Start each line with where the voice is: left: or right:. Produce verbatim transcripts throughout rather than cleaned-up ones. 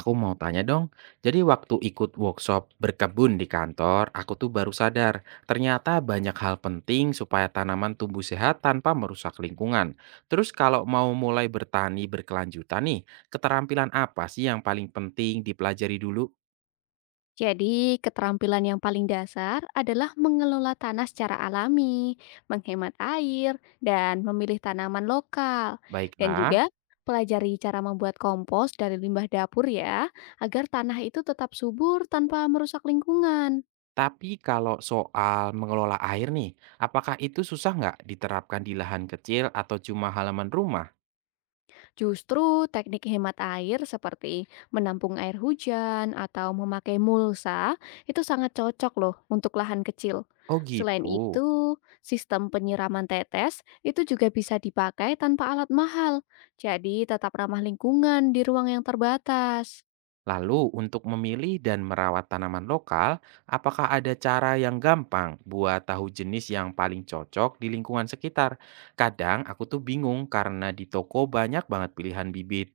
right: Aku mau tanya dong, jadi waktu ikut workshop berkebun di kantor, aku tuh baru sadar ternyata banyak hal penting supaya tanaman tumbuh sehat tanpa merusak lingkungan. Terus kalau mau mulai bertani berkelanjutan nih, keterampilan apa sih yang paling penting dipelajari dulu?
left: Jadi, keterampilan yang paling dasar adalah mengelola tanah secara alami, menghemat air, dan memilih tanaman lokal. Dan
right: Baiklah,
left: juga pelajari cara membuat kompos dari limbah dapur ya, agar tanah itu tetap subur tanpa merusak lingkungan.
right: tapi kalau soal mengelola air nih, apakah itu susah nggak diterapkan di lahan kecil atau cuma halaman rumah?
left: Justru teknik hemat air seperti menampung air hujan atau memakai mulsa itu sangat cocok loh untuk lahan kecil.
right: Oh
left: Selain
right: gitu.
left: itu, sistem penyiraman tetes itu juga bisa dipakai tanpa alat mahal. Jadi tetap ramah lingkungan di ruang yang terbatas.
right: Lalu, untuk memilih dan merawat tanaman lokal, apakah ada cara yang gampang buat tahu jenis yang paling cocok di lingkungan sekitar? Kadang aku tuh bingung karena di toko banyak banget pilihan bibit.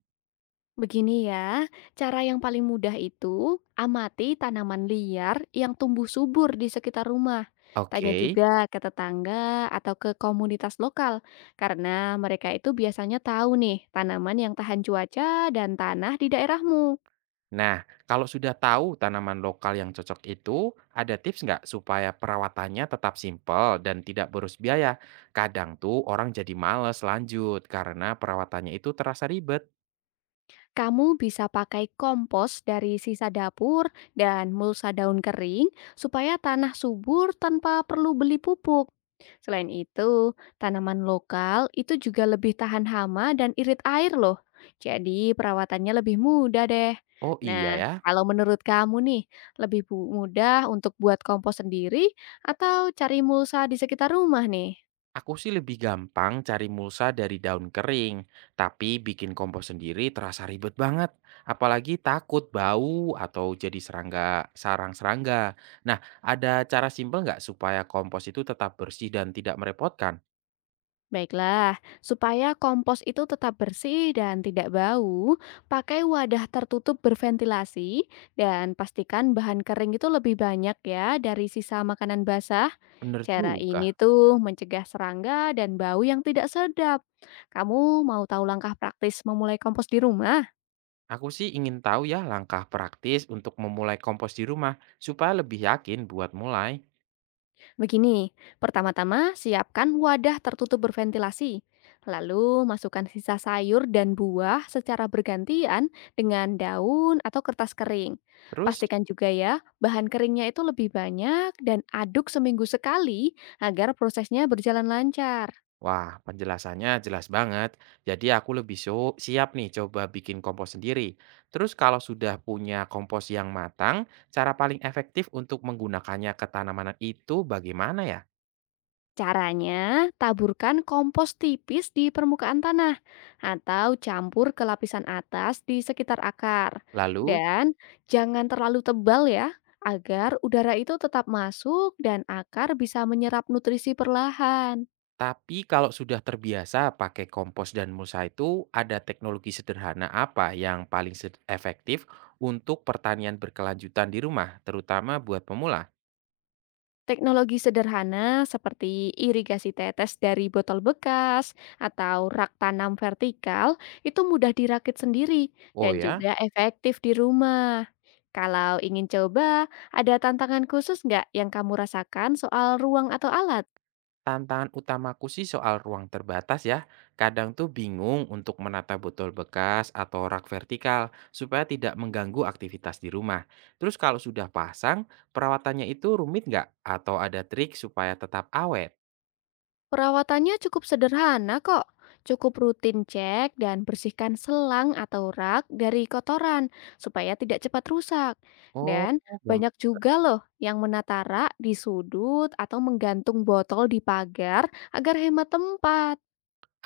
left: Begini ya, cara yang paling mudah itu amati tanaman liar yang tumbuh subur di sekitar rumah. Tanya
right: Oke,
left: juga ke tetangga atau ke komunitas lokal, karena mereka itu biasanya tahu nih tanaman yang tahan cuaca dan tanah di daerahmu.
right: nah kalau sudah tahu tanaman lokal yang cocok itu, ada tips nggak supaya perawatannya tetap simpel dan tidak boros biaya? Kadang tuh orang jadi males lanjut karena perawatannya itu terasa ribet.
left: Kamu bisa pakai kompos dari sisa dapur dan mulsa daun kering supaya tanah subur tanpa perlu beli pupuk. Selain itu, tanaman lokal itu juga lebih tahan hama dan irit air loh. Jadi perawatannya lebih mudah deh.
right: Oh iya
left: Nah,
right: ya.
left: kalau menurut kamu nih, lebih bu- mudah untuk buat kompos sendiri atau cari mulsa di sekitar rumah nih?
right: Aku sih lebih gampang cari mulsa dari daun kering, tapi bikin kompos sendiri terasa ribet banget. Apalagi takut bau atau jadi serangga, sarang-serangga. Nah, ada cara simpel nggak supaya kompos itu tetap bersih dan tidak merepotkan?
left: Baiklah, supaya kompos itu tetap bersih dan tidak bau, pakai wadah tertutup berventilasi dan pastikan bahan kering itu lebih banyak ya dari sisa makanan basah.
right: Bener
left: Cara ini
right: juga.
left: tuh mencegah serangga dan bau yang tidak sedap. Kamu mau tahu langkah praktis memulai kompos di rumah?
right: Aku sih ingin tahu ya langkah praktis untuk memulai kompos di rumah, supaya lebih yakin buat mulai.
left: Begini, pertama-tama siapkan wadah tertutup berventilasi. Lalu masukkan sisa sayur dan buah secara bergantian dengan daun atau kertas kering.
right: Terus.
left: Pastikan juga ya, bahan keringnya itu lebih banyak dan aduk seminggu sekali agar prosesnya berjalan lancar.
right: Wah, penjelasannya jelas banget. Jadi aku lebih so- siap nih coba bikin kompos sendiri. Terus kalau sudah punya kompos yang matang, cara paling efektif untuk menggunakannya ke tanaman itu bagaimana ya?
left: Caranya, taburkan kompos tipis di permukaan tanah atau campur ke lapisan atas di sekitar akar.
right: Lalu,
left: Dan jangan terlalu tebal ya, agar udara itu tetap masuk dan akar bisa menyerap nutrisi perlahan.
right: tapi kalau sudah terbiasa pakai kompos dan mulsa itu, ada teknologi sederhana apa yang paling sed- efektif untuk pertanian berkelanjutan di rumah, terutama buat pemula?
left: Teknologi sederhana seperti irigasi tetes dari botol bekas atau rak tanam vertikal itu mudah dirakit sendiri
right: Oh
left: dan
right: ya.
left: juga efektif di rumah. Kalau ingin coba, ada tantangan khusus nggak yang kamu rasakan soal ruang atau alat?
right: Tantangan utamaku sih soal ruang terbatas ya. Kadang tuh bingung untuk menata botol bekas atau rak vertikal supaya tidak mengganggu aktivitas di rumah. Terus kalau sudah pasang, perawatannya itu rumit nggak? Atau ada trik supaya tetap awet?
left: Perawatannya cukup sederhana kok. Cukup rutin cek dan bersihkan selang atau rak dari kotoran supaya tidak cepat rusak.
right: Oh,
left: Dan
right: gampang.
left: banyak juga loh yang menata rak di sudut atau menggantung botol di pagar agar hemat tempat.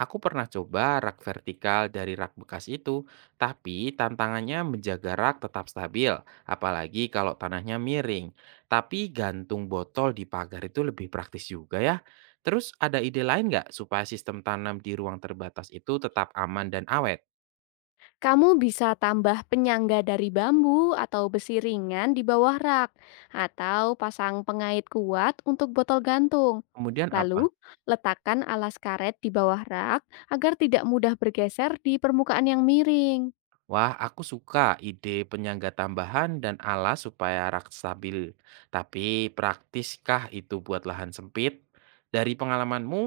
right: Aku pernah coba rak vertikal dari rak bekas itu, tapi tantangannya menjaga rak tetap stabil, apalagi kalau tanahnya miring. Tapi gantung botol di pagar itu lebih praktis juga ya. Terus ada ide lain nggak supaya sistem tanam di ruang terbatas itu tetap aman dan awet?
left: Kamu bisa tambah penyangga dari bambu atau besi ringan di bawah rak, atau pasang pengait kuat untuk botol gantung.
right: Kemudian apa?
left: Lalu, letakkan alas karet di bawah rak agar tidak mudah bergeser di permukaan yang miring.
right: Wah, aku suka ide penyangga tambahan dan alas supaya rak stabil. Tapi praktiskah itu buat lahan sempit? Dari pengalamanmu,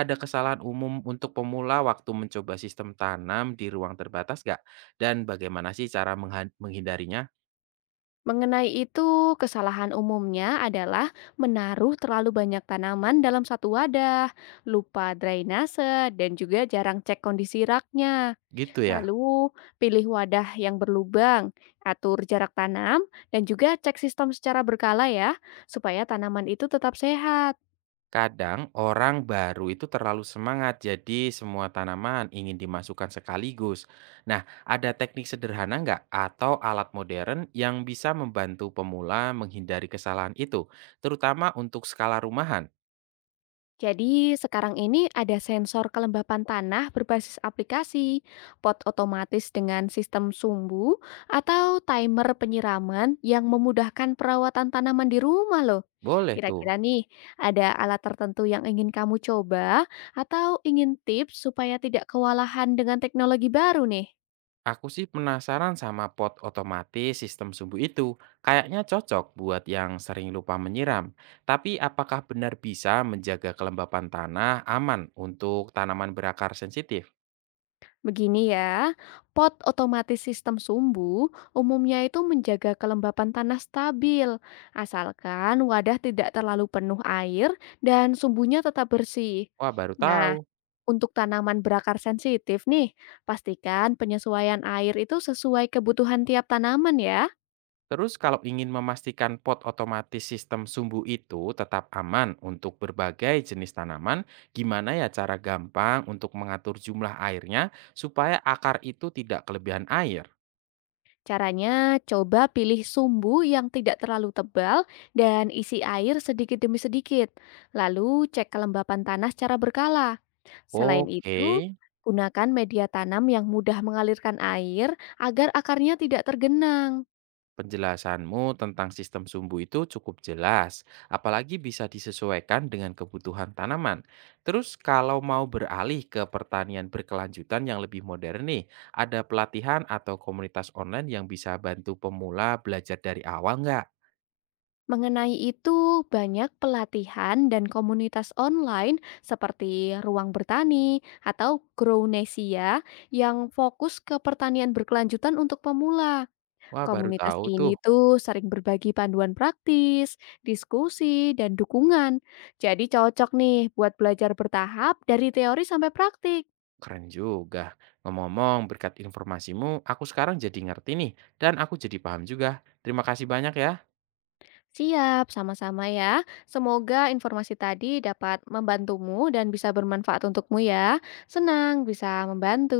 right: ada kesalahan umum untuk pemula waktu mencoba sistem tanam di ruang terbatas gak? Dan bagaimana sih cara mengha- menghindarinya?
left: Mengenai itu, kesalahan umumnya adalah menaruh terlalu banyak tanaman dalam satu wadah, lupa drainase, dan juga jarang cek kondisi raknya.
right: Gitu ya.
left: Lalu, pilih wadah yang berlubang, atur jarak tanam, dan juga cek sistem secara berkala ya, supaya tanaman itu tetap sehat.
right: Kadang orang baru itu terlalu semangat, jadi semua tanaman ingin dimasukkan sekaligus. Nah, ada teknik sederhana nggak atau alat modern yang bisa membantu pemula menghindari kesalahan itu, terutama untuk skala rumahan?
left: Jadi, sekarang ini ada sensor kelembapan tanah berbasis aplikasi, pot otomatis dengan sistem sumbu, atau timer penyiraman yang memudahkan perawatan tanaman di rumah loh.
right: Boleh
left: Kira-kira
right: tuh.
left: nih, ada alat tertentu yang ingin kamu coba atau ingin tips supaya tidak kewalahan dengan teknologi baru nih?
right: Aku sih penasaran sama pot otomatis sistem sumbu itu. Kayaknya cocok buat yang sering lupa menyiram. Tapi apakah benar bisa menjaga kelembapan tanah aman untuk tanaman berakar sensitif?
left: Begini ya, pot otomatis sistem sumbu umumnya itu menjaga kelembapan tanah stabil, asalkan wadah tidak terlalu penuh air dan sumbunya tetap bersih.
right: Wah, baru tahu.
left: Nah, untuk tanaman berakar sensitif nih, pastikan penyesuaian air itu sesuai kebutuhan tiap tanaman ya.
right: Terus kalau ingin memastikan pot otomatis sistem sumbu itu tetap aman untuk berbagai jenis tanaman, gimana ya cara gampang untuk mengatur jumlah airnya supaya akar itu tidak kelebihan air?
left: Caranya, coba pilih sumbu yang tidak terlalu tebal dan isi air sedikit demi sedikit. Lalu cek kelembapan tanah secara berkala. Selain
right: Oke.
left: itu, gunakan media tanam yang mudah mengalirkan air agar akarnya tidak tergenang.
right: Penjelasanmu tentang sistem sumbu itu cukup jelas, apalagi bisa disesuaikan dengan kebutuhan tanaman. Terus kalau mau beralih ke pertanian berkelanjutan yang lebih modern nih, ada pelatihan atau komunitas online yang bisa bantu pemula belajar dari awal nggak?
left: Mengenai itu, banyak pelatihan dan komunitas online seperti Ruang Bertani atau Grownesia yang fokus ke pertanian berkelanjutan untuk pemula.
right: Wah baru
left: Komunitas
right: tahu tuh,
left: ini tuh sering berbagi panduan praktis, diskusi, dan dukungan. Jadi cocok nih buat belajar bertahap dari teori sampai praktik.
right: keren juga. Ngomong-ngomong, berkat informasimu, aku sekarang jadi ngerti nih, dan aku jadi paham juga. Terima kasih banyak ya.
left: Siap, sama-sama ya. Semoga informasi tadi dapat membantumu dan bisa bermanfaat untukmu ya. Senang bisa membantu.